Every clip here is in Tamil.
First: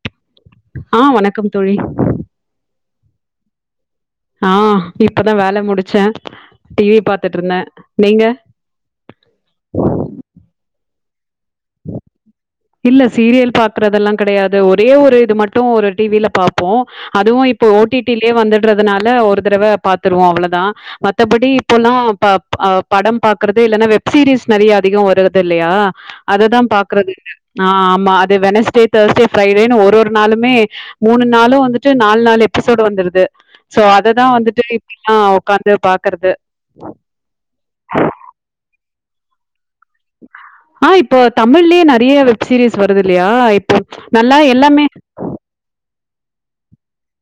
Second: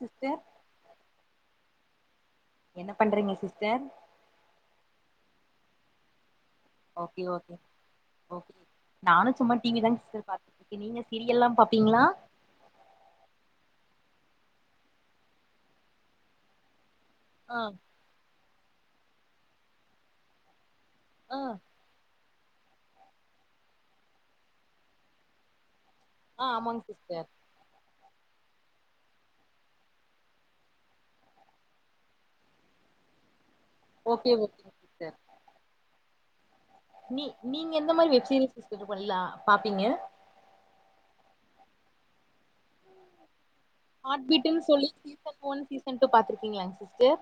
சிஸ்டர் ஆஹ் வணக்கம் தோழி என்ன பண்றீங்க சிஸ்டர் ஆஹ் இப்பதா வேலை முடிச்சே டிவி ஓகே- ஓகே பாத்துட்ருந்தே நீங்க -ஓகே நானு சும்மா டிவி தாங்க சிஸ்டர் பாத்துட் நீங்க சீரியலா பாப்பீங்களா இல்ல சீரியல் பாக்குறதெல்லாம் கிடையாது ஒரே ஒரு இது மட்டும் ஒரு டிவில பாப்போம் அதுவும் ஆ இப்போ ஓடிடிலயே வந்து ட்ருதுனால ஒரு தடவ பாத்துருவோம் அவ்ளோதா ஆ மத்தபடி இப்போலா ப ஆ படம் பாக்குறது இல்லன்னா வெப்சீரிஸ் நெறைய அதிகம் வரது இல்லையா ஆ அதுதான் ஆமாங்க பாக்குறது சிஸ்டர் ஆஹ் ஆமா அது வெனஸ்டே தேர்ஸ்டே ஃப்ரைடேன்னு ஒரு ஒரு நாளுமே மூணு நாளு வந்துட்டு நாலு- நாலு எபிசோடு வந்துடுது சோ அததா ஓகே வந்துட்டு ஓகேங்க சிஸ்டர் இப்பிடில்லா உக்காந்து பாத் கறது நீ நீங்க எந்த மாரி வெப்சீஸ் [unintelligible] பாப் ஆஹ் இப்போ தமிழ்லயே நெறைய வெப் சீரிஸ் வருது இல்லையா இப் ஹார்ட் பீட்டுன்னு சொல்லி சீசன் ஒன் சீசன் டூ பாத்திருக் இருக்கீங்ளா சிஸ்டர்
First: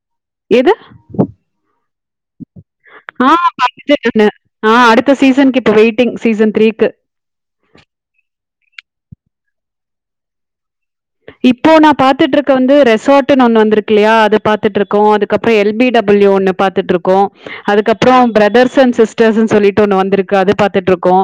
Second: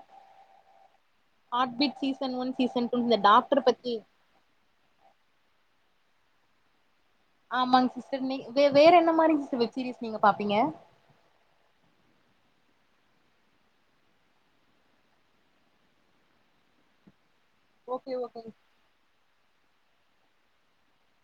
எது heart beat season one season two இந்த ஆஹ் டாக்டர் பத்தி [unintelligible] ஆஹ் அடுத்த சீசனுக்கு இப்ப வெயிட் சீசன் த்ரீ க்கு ஆமாங்க சிஸ்டர் நீ வே வேற என்ன மாரி வெப்சீரீஸ் நீங்க பாப்பீங்க இப்போ நான் பாத்துட்டுருக்க வந்து ரெசார்ட்டுன்னு ஒன்னுவந்திருக்கு இல்லையா அதை பாரத்துட்டு இருக்கோம் அதுக்கப்புறம் எல் பி டபிள்யூ ஒண்ணு பாத்துட்டு இருக்கோம் ஓகே அதுக்கப்றோ ஓகே பிரதர்ஸ் அண்ட் சிஸ்டர்ஸ்னு சொல்லிட்டு ஒண்ணு வந்திருக் க்கு அது பாத்துட்ருக்கோ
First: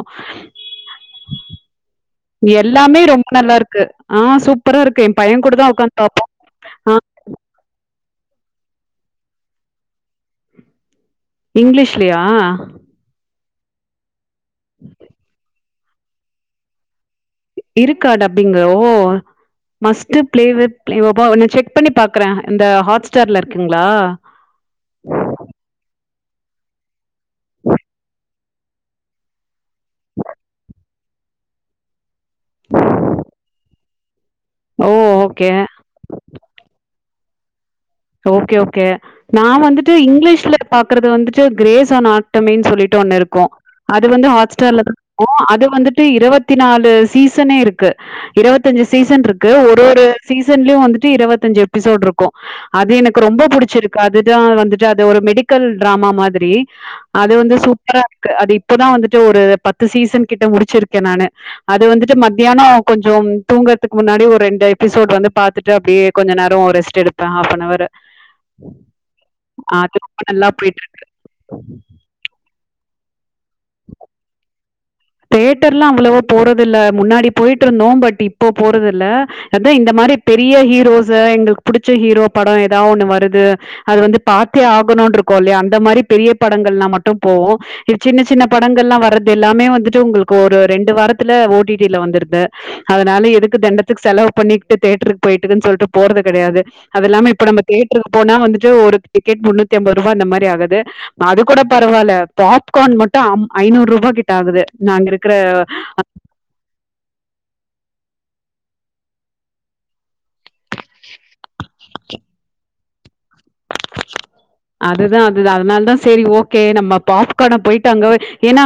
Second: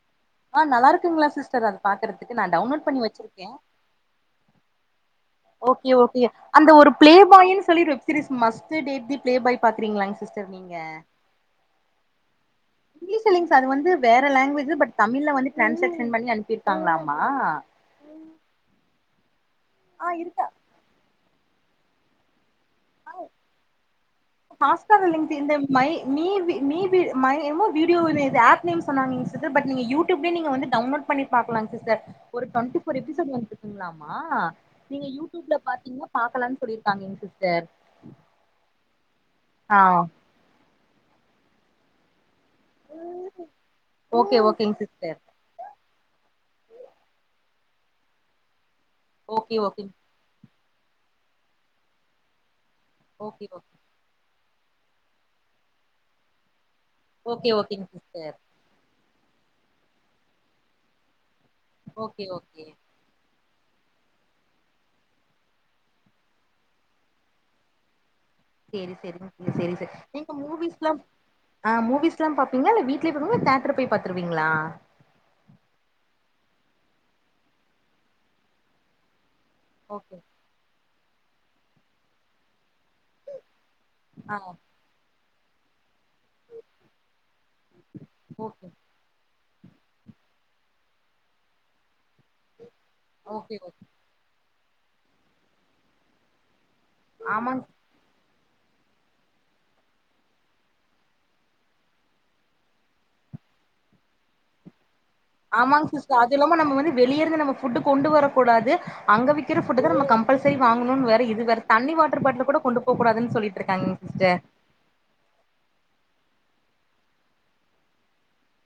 ஆஹ் நல்லா இருக்குங்களா சிஸ்டர் அது பாக்குறதுக்கு நான் டவுன்லோட் எல்லாமே பண்ணி ரொம்ப வச்சிருக்கேன் நல்லா இருக்கு. ஆ சூப்பரா இருக்கு. என் பையன் கூட தான் ஓகே உட்காந்து -ஓகே பாப்போம். அந்த ஒரு ஆ பிளே பாய்ன்னு சொல்லிஒரு series must date the Playboy பாக்கறீங்களாங் சிஸ்டர் நீங்க இங்கிலிஷ்லியா ல்லிங் சார் அது வந்து வேற லாங்குவேஜ் பட் தமிழ்ல வந்து டிரான்ஸ்லேஷன் பண்ணி அனுப்பிருக்காங்களாமா இருக்கா டப்பிங்கு ஓ ஆ மஸ்ட் ப்ளே இருக்க வித் பிளேயோபா ஒல்லி செக் செக் பண்ணி பாக்குறான் இந்த ஹாட் ஸ்டார்லயிருக்குங்களா ஹாஸ்டார் இல்லைங்க சிஸ்டர் இந்த [unintelligible] வீடியோ நேது ஆப் நேம் சொன்னாங்க சிஸ்டர் நீங்க யூடியூப்ல நீங்க வந்து டவுன்லோட் பண்ணி பாக்கலா சிஸ்டர் ஒரு டொண்டி ஃபோர் எபிசோட் வந்துயிருக்குங்களாமா ஆ ஓ! நீங்க ஓகே. யூடியூப்ல பாத்தீங்கன்னா பாக்கலன்னு சொல்லிருக்காங்க சிஸ்டர் ஓகே ஓகே நா ஆ வந்துட்டு இங்கிலீஷ்ல பாக்குறது வந்துட்டு சிஸ்டர் கிரேஸ்ஸோனா டொமென் சொல்லிட்டு ஒன்னுயிருக்கோ அது வந்து ஓகே ஓகேங்க ஹாட்ஸ்டார்ல இருக்கோ சிஸ்டர் அது வந்துட்டு இருவத்தி [inaudible] நாலு சீசனேயிருக்கு இருவத் அஞ்சு சீசன்யிருக்கு ஓகே ஒரு ஓகேங்க ஒரு சீசன் சீசன்லயோ வந்துட்டு இருவத்தஞ்சு எபிசோட்யிருக்கோ அது எனக்கு ரொம்ப ஓகே ஓகே புடிச்சியிருக்கு அது [inaudible] வந்துட்டு அது ஒரு மெடிக்கல் டிராமா மாதிரி அது ஓகே வந்து ஓகேங்க சிஸ்டர் சூப்பராயிருக்கு அது இப்பதா வந்துட்டு ஒரு பத்து சீசன் கிட்ட முடிச்சியிருக்கேன் நானு அது வந்துட்டு ஓகே மத்தியானோ ஓகே கொஞ்சோ தூங்கறத்துக்கு முன்னாடி ஒரு ரெண்டு எபிசோட் வந்து பாத்துட்டு அப்டியே கொஞ்சோ நேரோ ரெஸ்ட் எடுப்பே ஆஃப்பன் [inaudible] சேரி செரிங்க சேரி ஆ அது செரிங்க ரொம்ப நீங்க நல்லா போயிட்டு மூவிஸ்லா இருக்கு. ஆஹ் மூவிஸ்லா பாப் பீங்களாயில்ல வீட்டுலயே பண்ணுவீங்களாயில்ல தேட்டர் போய் பாத்துருவீங்களா தேட்டர்லா அவ்ளவோ போறதுயில்ல முன்னாடி போயிட்டுருந்தோம் பட் இப்போ போறதுயில்ல அதா இந்த மாரி ஓகே பெரிய ஹீரோஸ் ச எங்களுக்கு புடிச்ச ஹீரோ படோம் எ தா ஒண்ணு வருது அது வந்து ஆ பாத்தே ஆகணோம்னு இருக் கோலயா அந்த மாரி பெரிய படங்கள்லா மட்டோம் போவோம் இ சின்ன சின்ன ஓகே படங்கள்லா வர்றது எல்லாமே வந்துட்டு உங்களுக்கு ஒரு ரெண்டு வாரத்துல ஓட்டிட்டில வந்துருது அதனால ஓகே எதுக்கு ஓகே தண்டத்துக்கு செலவு பண்ணி தேட்டருக்கு போயிட்டுக்குன்னு சொல்லிட்டு போறது கெடையாது அதுல்லாம இப்ப ஆமாங் நம்ம தேட்டருக்கு போனா வந்துட்டு ஒரு டிக்கெட் முன்னூத்தி ஐம்பது ரூபா அந்த மாதிரி ஆகுது அது கூட பரவாயில்ல பாப்கார்ன் மட்டும் ஐநூறு ரூபா கிட்ட ஆகுது நாங்க ஆமாங்க சிஸ்டர் அது இல்லாம நம்ம வந்து வெளியருந்து நம்ம ஃபுட் கொண்டு வரக்கூடாது அங்க விறக்கிற ஃபுட்தா நம்ம கம்பல் சரி வாங்கும்னு வேற இது வேற தண்ணி வாட்டர் பாட்டில் கூட கொண்டு போகூடாதுனு சொல்லிட்டு இருக்காங்கங்க சிஸ்டர் அதுதான் அதுதான் அதனால தான் செரி ஓக நம்ம பாப்க போயிட்டு அங்க ஏன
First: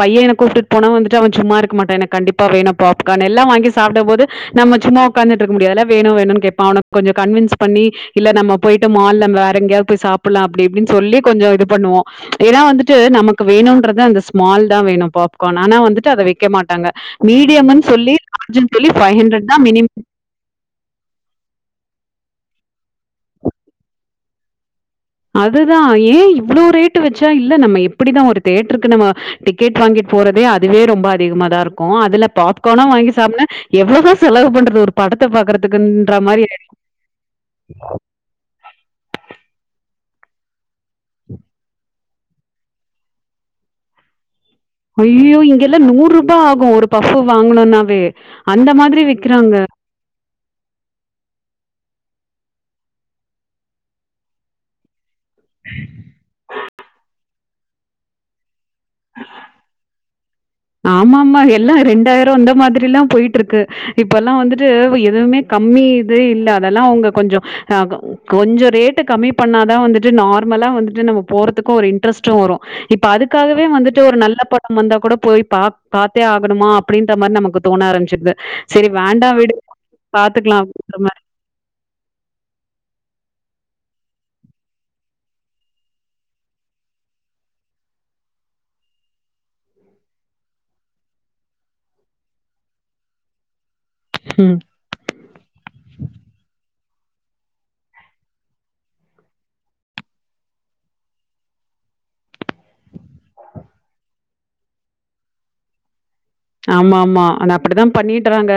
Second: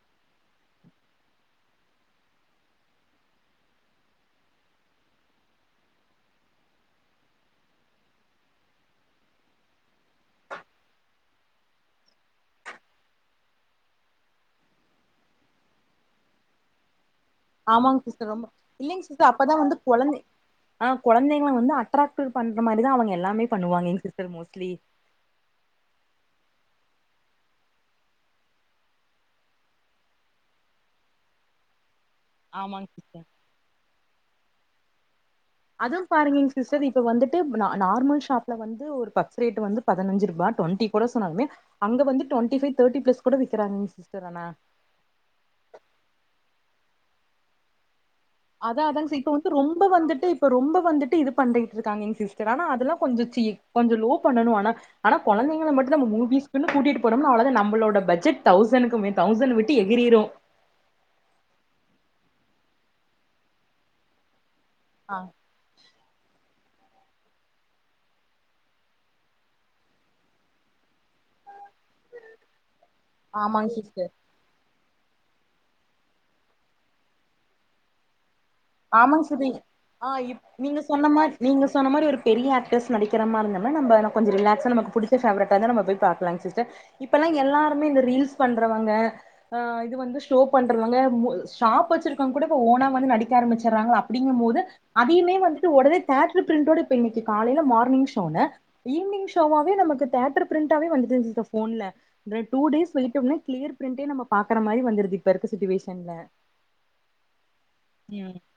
பையன் எனக்கு கூப்பிட்டு போனா வந்துட்டு அவன் சும்மா இருக்க மாட்டான் எனக்கு கண்டிப்பா வேணும் பாப்கார்ன் எல்லாம் வாங்கி சாப்பிட போது நம்ம சும்மா உட்காந்து இருக்க முடியாதுல வேணும் வேணும் கேட்பான் -அவன-கொஞ்சம் கன்வின்ஸ் பண்ணி இல்ல நம்ம போயிட்டு மால்ல வேற எங்கேயாவது போய் சாப்படலாம் அப்படி அப்டின்னு சொல்லி கொஞ்சம் இது பண்ணுவோம் ஏன்னா வந்துட்டு நமக்கு வேணும்ன்றத அந்த ஸ்மால் தான் வேணும் பாப்கார்ன் ஆனா வந்துட்டு அதை வைக்க மாட்டாங்க மீடியம்ன்னு ஆமாங்க சொல்லி சிஸடர் ரொம்ப லார்ஜ்ன்னு சொல்லி இல்லங்க ஃபைவ் சிஸடர் ஹண்ட்ரட் தா அப்தான் வந்து மினிமம் கெழந்தை ஆ கெழந்தைங்கள வந்து அ்ட்ர பண்ற மாரிதான் அவங்க எல்லாமே வாங்கி சிஸ்டர் மோஸ்ட்லி அதுதான் ஏன் இவ்வளவு ரேட்டு வச்சா இல்ல நம்ம எப்படிதான் ஒரு தேட்டருக்கு நம்ம டிக்கெட் வாங்கிட்டு போறதே அதுவே ரொம்ப அதிகம தான் இருக்கும் இல்ல பாப்கார்ன ஆமாங்க சிஸ்டர் வாங்கி சாப்ப எவ்வளோத செலவு பண்றது ஒரு பாடத் அதுவும் பாருங்க சிஸ்டர் இப்ப வந்துட்டு நார்மல் ஷாப்ல வந்து ஒரு பப் பஸ் ரேட்டு வந்து பதினஞ்சு ரூபா டுவெண்டி கூட சொன்னாலுமே அங்க வந்துட்டு டு [inaudible] தே்டி பளஸ் கூட விக்காராக சிஸ்டர் ஐயோ இங்கெல்லாம் நூறு ரூபாய் ஆகும் ஒரு பப்பு வாங்கணும்னாவே அந்த அத மாதிரி அதாங்க சி இப்ப விக்கிறாங்க. வந்து ரொம்ப வந்துட்டு இப்ப ரொம்ப வந்துட்டு இது பண்ணிட்டுயிருக்காங்க சிஸ்டர் ஆனா அதெல்லாம கொஞ்ஞோ சீ கொஞ்ஞோ லோ பண்ணணு ஆனா -ஆனா குழந்தைளை மட்டும் நம்ம மூவிஸ் க்குனு கூட்டிட்டு போனோம்ன அவ்வளவு நமளோடஜெட்சுக்குமே தௌசண்ட் விட்டு எகிரிரும் ஆமா ஆமா எல்லாம் ரெண்டாயிரம் இந்த மாதிரி எல்லாம் போயிட்டு இருக்கு இப்ப எல்லாம் வந்துட்டு ஆ எதுவுமே கம்மி ஏய் இல்ல அதெல்லாம் அவங்க கொஞ்சம் அஹ் கொஞ்சம் ரேட்ட கம்மி பண்ணாதான் வந்துட்டு நார்மலா வந்துட்டு நம்ம போறதுக்கும் ஒரு இன்ட்ரெஸ்ட்டும் வரும் இப்ப அதுக்காகவே ஆமாங்க சிஸ்டர் வந்துட்டு ஒரு நல்ல படமா வந்த கூட போய் பா பாத்தே ஆகணுமா அப்படின்ற மாதிரி நமக்கு தோண ஆரம்பிச்சிடுது சரி ஆமாங வேண்டாம் சுதி விடு. ஆஹ் இப் பாத்துக்கலாம் நீங்க அப்படின்ற சொன்ன மாரி. மாி நீங்க சொன்ன மாதிரி ஒரு பெரிய ஆக் டர்ஸ் நடிக்கிறாமாரி இருந்தா கூட [inaudible] ராங்க அப்டிங்கு ம். போது அதயுமே வந்துட்டு உடனே தேட்ர் பிரிண்டோட இப்ப இன்னைக்கு காலையல மார்னிங் ஷ ஈவினிங்ஷோவாவ நமக்கு தேட்டர் பிரண்டே வந்தன்ல டூ கிளியர் பிரண்டே நம்ம பாக்குற மாரி வந்தது இப்ப இருக்குவேஷன்ல ஆமா -ஆமா ஆன அப்படி தான் பண்ணிட்டுறாங்க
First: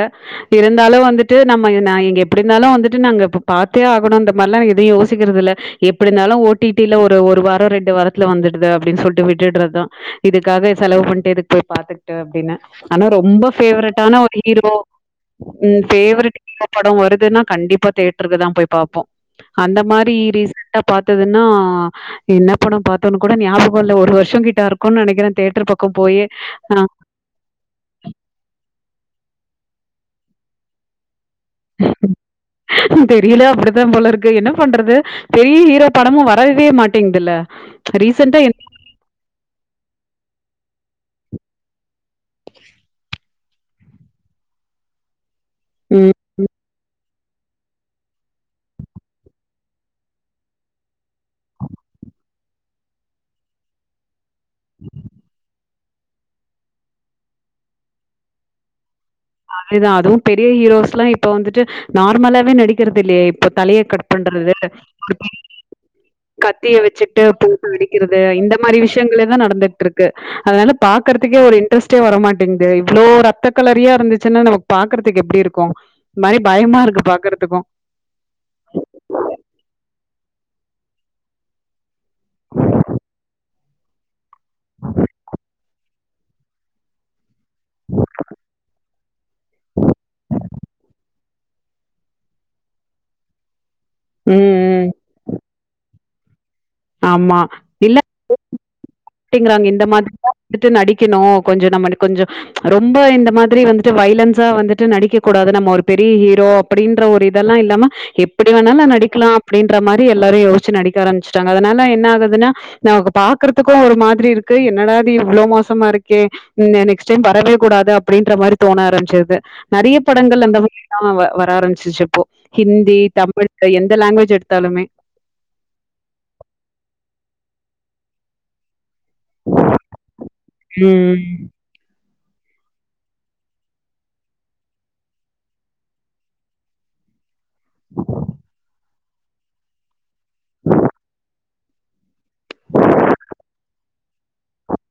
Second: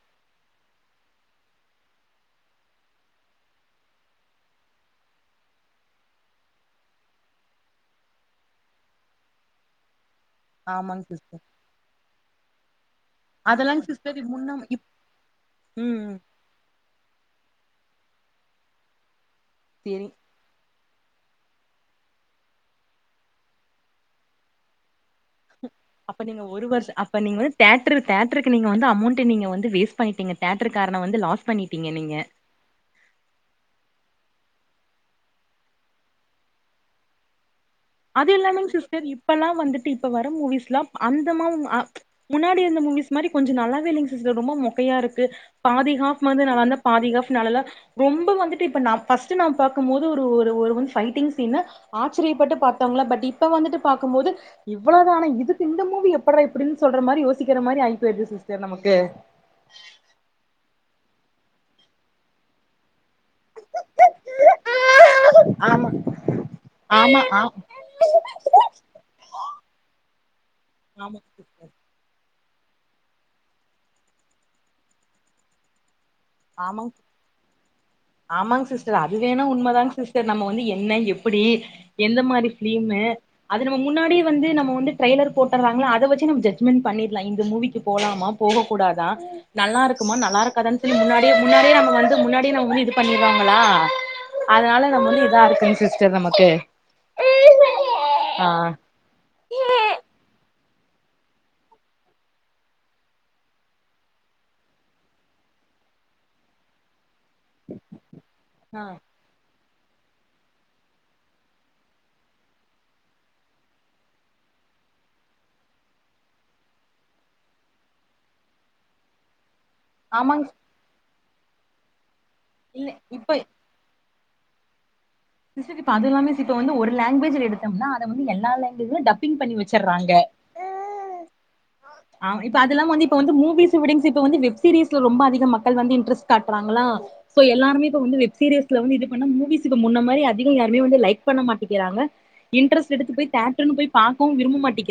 இருந்தாலும் வந்துட்டு ட்டு நம்ம எங்க எப்படி நாளும் வந்துட்டு நாங்க பாாரத்தே ஆகணும் இந்த மாதிரிலாம் எதுவும் யோசிக்கறிறது இல்ல எப்படி இருந்தாலும் ஓட்டில ஒரு வாரம் ரெண்டு வாரத்துல வந்துடுது அப்படின்னு சொல்லிட்டு விட்டுடுறதுதான் இதுகாக செலவு ஆமாங்க சிஸ்டர் பண்ணிட்டுதுக்கு போய் பாத்த ட அப்டின்னே ஆனா ரொம்ப அதெல்லாங் சிஸ்டர் பேவரெட்டான ஒரு முன்னம் ஹீரோ இப் உம் ம் பேவரெட் ஹீரோ படம் வருதுனா கண்டிப்பா தேட்ருக்கு தான் போய் பாப்போம் அந்த சேரி மாரி ரீசன் பாத்ததுன்னா என்ன படம் பாத்தோன்னு கூட ஞாபகம் இல்ல ஒரு வருஷம் கிட்ட இருக்குனு நினைக்கிறன் தேட்டர் பக்கம் பக்க போயே ஆனா தேட்ரு தேட்ருக்கு நீங்க வந்து அமௌண்ட் நீங்க வந்து வேஸ்ட் பண்ணிட்டீங்க தேட்ரு காரன வந்து லாஸ் பண்ணிட்டீங்க நீங்க தெரில அப்டித்தான் போல இருக்கு என்ன பண்றது பெரிய ஹீரோ படமும் வரவே மாட்டேங்குதுல அது எல்லாமே சிஸ்டர் இப்பலாம் வந்துட்டு இப்ப வந்து வர மூவிஸ்ல அந்த மா வூ ஹ முன்னாடி இருந்த மூவிஸ் மாரி கொஞ்சம் நல்லாவே இல்லங் சிஸ்டர் ரொம்ப மொக்கையா இருக்கு பாதி ம். ஹாஃப் வந்து நான வந்த பாதி ஹாஃப் நல்லால ரொம்ப வந்துட்டு இப்ப நா ஃபஸ்ட் நாம பாக்கும்போதுஒரு ஒரு ஃபைட்டிங் சீனு ஆச்சரியப்பட்டு பாத் இருங்களா பட் இப்ப வந்துட்டு பாக்கும்போது இவ்வளவுதானா இது இந்த மூவி எப்றா இப்டின்னு சொல்ற மாரி யோசிக்கிற மாரி ஆயி போயிடுது சி்ஸ்டர் நமக்கு அதேதான் அதுவும் பெரிய ஹீரோஸ்லாம் இப்ப வந்துட்டு நார்மலாவே நடிக்கிறது இல்லய இப்ப தலைய கட் பண்றது ஆமா கத்திய ஆமா வச்சுட்டு ஆ பூட்டு அடிக்கிறது இந்த மாரி விஷயங்களே தான் நடந்துட்டுருக்கு அதனால ஆமா பாக்குறதுக்கே ஒரு சிஸ்டர் இன்ட்ரஸ்ட்டே வரமாட்டே [inaudible] இவ்வளோ ரத்த கலரியா இருந்துச்சு இதுன்னா நாம பாக்குறதுக்கு எப்டி இருக்கும் மாரி பயமா ஆமாங் இருக்கு பார்க்கறதுக்கும். ஆமாங் சிஸ்டர் அது வேணா உண்மைதாங் சிஸ்டர் நம்ம வந்து என்ன எப்புடி எந்த மாரி ஃபீலிம் அது முன்னாடி வந்து நம வந்து டரைலர் போட்றாங்கல அத வச்சு ஜஜ்மெண்ட் பண்ணிருலாம் இந்த மூவிக்கு போலாமா போக கூடாதா நல்லா இருக்குமா நல்லா இருக்காதா [inaudible] முன்னாடியே முன்னாடியே நம்ம வந்து முன்னாடியே நம்ம வந்து இது பண்ணிருவாங்களா ம், அதனால ம். நம்ம வந்து இதா இருக்குன்னு சிஸ் சிஸ்டர் நமக்கு ஆமா இல்ல ஆ கட்டுங்கிறாங்க இந்த மாதிரிதான் வந்துட்டு நடிக்கணும் கொஞ்சம் நம்ம கொஞ்சம் ரொம்ப இந்த மாதிரி வந்துட்டு வைலன்ஸா வந்துட்டு நடிக்கக்க கூடாது நம்ம ஒரு பெரிய ஹீரோ அப்டின்ற ஒரு இது இதெல்லாம் இல்லாம எப்டி ஆ வேணாலும் நடிக்கலாம் அப்டின்ற மாரி எல்லாரும் யோசிச்சு நடிக்க ஆரம்பச்சுடாங்க அதனால என்ன ஆகுதுன்னா நமக்கு பாக்றதுக்கும் ஒரு மாதிரி இருக்கு என்னடா இது இவ்வளவு மோசமா இருக்கே நெக்ஸ்ட் டைம் வரவே கூடாது அப்டின்ற மாரி தோண ஆரம்பச்சுருது நறைய ஆமாங் படங்கள் அந்த [unintelligible] வர ஆரம்பிச்சிச்சுப்போ இல்ல ஹிந்தி இப்ப தமிழ் எந்த லாங்குவேஜ் எது எடுத்தாலுமே சிஸ்டர் அதுல்லை மிஸ் இப்ப வந்து ஒரு லாங்குவேஜ் எடுத்தோம்னா அத வந்து எல்லா லாங்கு வேஜ் [unintelligible] டப்பிங் பண்ணி வச்சறாங்க ம் ஆ இப்ப அதெல்லாம் வந்து இப்ப வந்து மூவிஸ் விடுங்க சிஸ் இப்ப வந்து வெப்சீஸ்ல ரொம்ப அதிக மக்கள் வந்து இன்டரஸ்ட் காட்டுறாங்களா சோ எல்லாருமே இப்ப வந்து வெப்சீரியல்ஸ் வந்து இ [unintelligible] மூவிஸ்கு முன்ன மாரி அதிக யருமே லைக் பண்ண மாட்டிங்குறாங்க இன்ரஸ்டு எடுத்து போய் தேயட்டார் போய் பாக்கவும் விரும்ப மாட்டே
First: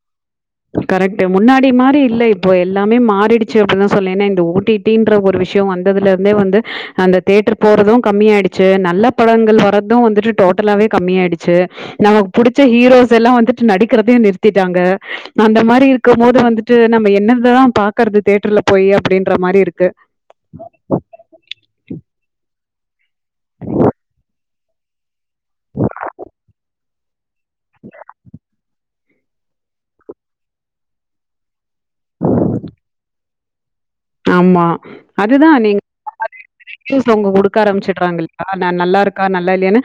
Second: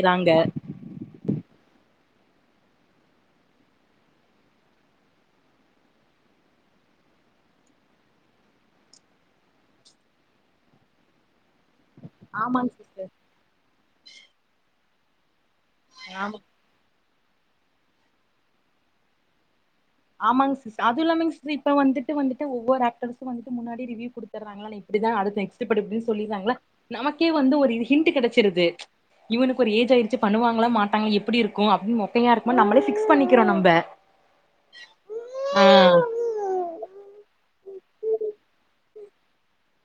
கரெக்டு முன்னாடி முந்தி மாரி இல்ல இப்போ எல்லாமே மாறிடுச்சு இப்பலா தான் சொல்லே ஏன்னா இந்த ஒ டி டிங்கிர ஒரு விஷயம் வந்ததுல இருந்தே வந்து அந்த தேட்டர் போறதும் கம்மியாயிடுச்சு நல்ல படங்கள் வர்றதும் வந்துட்டு டோட்டலாவே கம்மியயிடுச்சு நமக்கு புடிச்ச ஆமாங்க சிஸ்டர் ஹீரோஸ் எல்லாம் வந்துட்டு நடிக்கிறதையே நிறுத்திட்டாங்க அந்த மாரி இருக்கும் ஆமா மோது வந்துட்டு நம்ம என்ன தான் பாக்குறது தேட்டர்ல போய் அப்படின்ற மாரி இருக்கு ஆமாங் சிஸ் அதுயிலாமிங் சிஸ் இப்ப வந்துட்டு வந்துட்டு ஒவ்வொரு ஆக்டர்ஸ்சும் வந்துட்டு முன்னாடி ரிவ்யூ குடுத்துறாங்கலா இப்டி தான் அடுது நெக்ஸ்டு படிப்பனு சொல்லிரங்களா நமக்கே வந்து ஒரு இது ஹிண்ட் கிடைச்சிருது இவனுக்கு ஒரு ஏஜ் ஆயிடுச்சு பண்ணுவாங்களா மாட்டாங்களா எப்படி இருக்கும் அப்படின்னு மொட்டையா இருக்குமா நம்மளே பிக்ஸ் பண்ணிக்கிறோம் நம்ம ஆமா அதுதான் நீங்க [unintelligible] க்க ஆரம்பிச்சுடுறாங்க இல்லையா நான் நல்லா இருக்கா நல்லா இல்லையன்னு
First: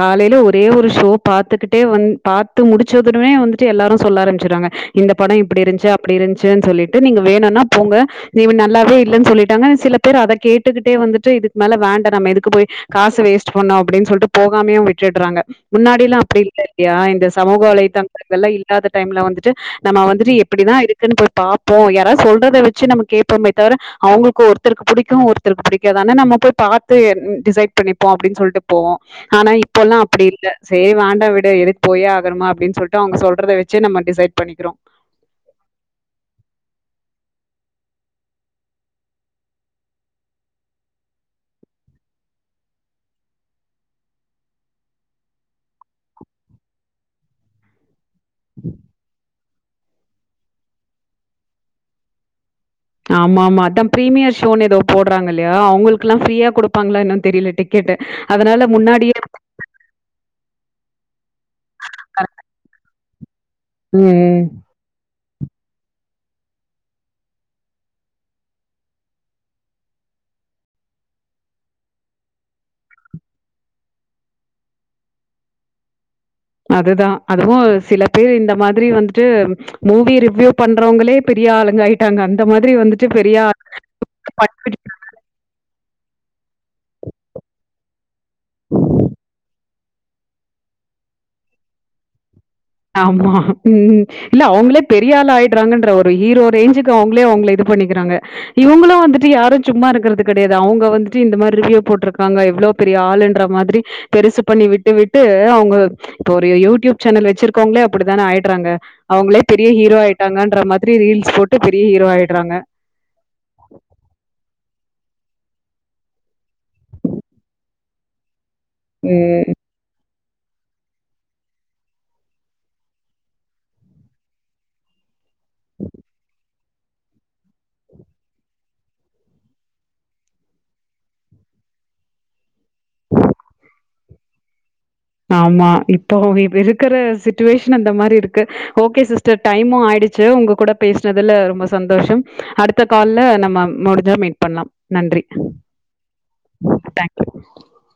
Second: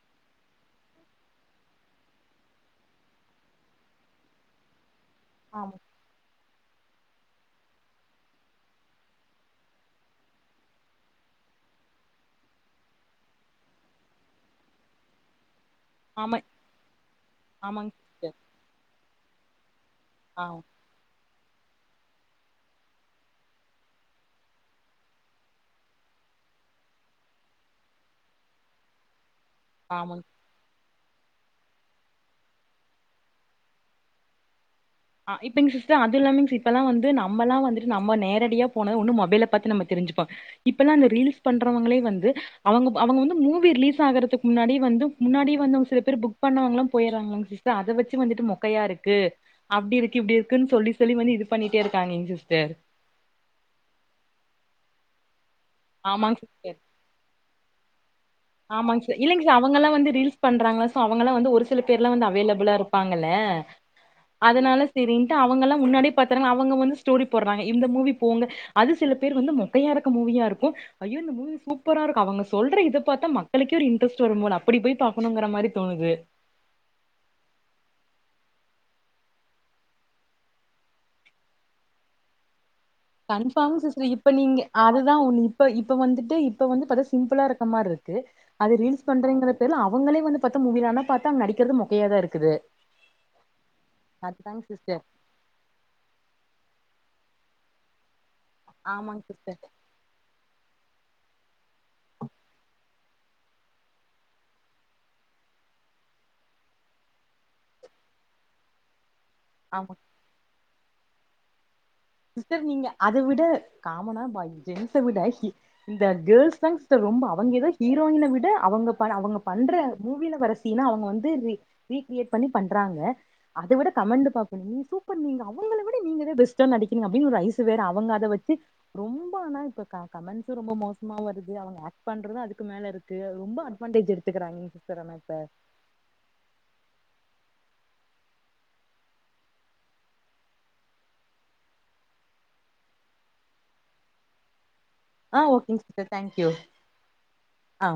காலில ஒரே ஒரு ஷோ பாத்துக்கிட்டே வந்து பாத்து முடிச்சதுமே வந்துட்டு எல்லாரும் சொல்ல அரமிச்றாங்க இந்த படம் இப்டி ஆமா இருச்சு அப்டி இருந்துச்சுனுன் சொல்லி த்த நீங்க வேணனா போங்க நீவு நல்லாவே இலன்னு சொல்லிட்டாங்க சில பேர் அத கேட்டுக்கிட்டே வந்துட்டு இதுக்கு மேல வேண்ட நம்ம இதுக்கு போய் காசு வேஸ்ட் பண்ணோம் அப்டின்னு சொல்லிட்டு போகாமே விட்டுடுறாங்க முன்னாடியெல்லாம் ஆமா அப்படி இல்லை இல்லையா இந்த சமூக ஆமாங்க வலைதங்கள் சிஸ்டர் இதெல்லாம் இல்லாத டைம்ல வந்துட்டு நம்ம வந்துட்டு ஆ எப்படிதான் இருக்குன்னு பாப்போம் யாராவது சொல்றதைவச்சு நம்ம கேட இப்பமே தவிர அவங்களுக்கு ஒருத்தருக்கு பிடிக்கும் ஒருத்தருக்கு பிடிக்காது ஆனா நம்ம போய் பாத்து டிசைட் பண்ணிப்போம் அப்படின்னு சொல்லிட்டு போவோம் ஆனா இப்போலாம் ஆமாங்க அப்டி இல்ல ஏ வேண்டா விடே எதுக்போயே ஆகணமா அப்படின்னு சொல்லிட்டு அவங்க சொல்றதவெச்செ நம்ம டிசைட் பண்ணிக்கிறோம் ஹ இப்பங்சிஸ்அது இல்லாமிங்ஸ் இப்பலாம் வந்து நம்மல்லா வந்துட்டு நம்ம நேரடியா போன ஒன்னு மொபைலை பாத்தி நம்ம தெரிஞ்சுப்போம் இப்பல்லாம் அந்த ரீல்ஸ் பண்றவங்களே வந்து அவங்க அவங்க வந்து மூவி ரிலீஸ் ஆகுறதுக்கு முன்னாடி வந்து முன்னாடி சில பேர் புக் பண்ணவங்க எல்லாம் போயறாங்களங்க சிஸ்டர் அத வச்சு வந்துட்டு முக்கையா இருக்கு அப்டி இருக்கு இப்டி இருக்குன்னு சொல்லி சொல்லி வந்து இது பண்ணிட்டே இருக்காங்க சிஸ்டர் ஆமா ஆமா அதான் பிரிமியர் ஷோன்னு ஏதோ போடுறாங்கள இல்ல அவங்களுக்குல்லாம் ஆமாங்க ஃப்ரியா சிஸ்டர் குடுப்பாங்களான்னும் தெரில டிக்கெட் ஆமாங்க சர் இல்லலைங்க சார் அவங்க எல்லாம் வந்து ரீல்ஸ் பண்றாங்களா சோ அவங்கல்லாம் வந்து ஒரு சில பேர்ல வந்து அவேலபிளா இருக்கு பாங்கலே ம் அதனால சரின்னு அவங்கல்லாம் முன்னாடி பாத்திராங்க அவுங்க வந்து ஸ்டோரி போடுறாங்க இந்த மூவி போங்க அது சில பேர் வந்து மொக்கையா இருக்கு ஐயோ இந்த மூவி சூப்பரா சொல்ற பார்த்த மக்களுக்குக்க ஒரு இன்டரஸ்ட் வரும் போல அப்படி போய் பாக்கனுன்ற மாறி தோணுது அதுதான் அதுவும் சில பேர் இந்த மாதிரி வந்துட்டு மூவி ரிவ்யூ பண்றவங்களே பெரிய ஆளுங்க ஆயிட்டாங்க அந்த மாதிரி வந்துட்டு பெரிய கன்பார்ம் சிஸ்டர் இப்ப நீங்க ஆள் அதுதான் ஒண்ணு இப்ப இப்ப வந்துட்டு இப்ப வந்து பார்த்தா சிம்பிளா இருக்க மாதிரி இருக்கு அது ரீல்ஸ் பண்றங்கற பேர்ல அவங்களே வந்து பார்த்தா மூவிலனா பார்த்தா நடிக்கிறது மொக்கையா தான் இருக்குது ஆமா உம் இல்ல அதுதாங்க அவங்களே சிஸ்டர் பெரிய ஆள் ஆயடுறாங்கன்ற ஒரு ஈரோ ரேஞ்சுக்கு அவங்க அவங்களை அவுங்கள இது பண்ணிக்கிறாங்க இவங்களும் ஆமாங்க வந்துட்டு சிஸ்டர் யாரும் சும்மா இருக்கிறது கிடையாது அவங்க வந்துட்டு இந்த மாதிரி ரிவ்யூ போட்டிருக்காங்க எவ்ளோ பெரிய ஆளு மாதிரி பெரிசு பண்ணி விட்டு விட்டு அவங்க இப்ப ஒரு யூடியூப் சேனல் வச்சிருக்க இருக்கங்களே அப்படித்தானே ஆயிடுறாங்க அவங்களே பெரிய ஆமா ஹீரோ ஆயிட்டாங்கன்ற மாதிரி ரீல்ஸ் போட்டு பெரிய ஹீரோ ஆயிடுறாங்க. சிஸ்டர் நீங்க அதை விட காமனா பை ஜென்ஸ் விட இந்த கேல்ஸ் தாங்கா சிஸ்டர் ரொம்ப அவங்கதான் ஹீரோயின விட அவங்க பா அவங்க ம். பண்ற மூவியில வர சீன அவங்க வந்து ரீ கிரியேட் பண்ணி பண்றாங்க அதை விட கமெண்ட் பாக்க நீங்க அவங்களை விட நீங்கதே பெஸ்ட் [unintelligible] அப்பிடின்னு ஒரு ஐஸ் வேற அவங்க அதை வச்சு ரொம்ப ஆனா இ கமெண்ட் ரொம்ப மோசமா வருது அவங்க ஆக்ட் பண்றத அதுக்கு மேல இருக்கு ரொம்ப அட்வான்டேஜ் இருக்கு எடுத்துக்குறாங்க ஆமா இப்போ இருக்கற சச்சுவேஷன் அந்த மாதிரி இருக்கு ஓகே சிஸ்டர் டைமும் ஆயிடுச்சு உங்க கூட பேசனதுல ரொம்ப சந்தோஷம் அடுத்த கால்ல நம்ம முடிஞ்சா மீட் பண்ணலாம் நன்றி. ஆஹ் ஓகேங்க தேங்க்யூ தேங்க்யூ. ஆ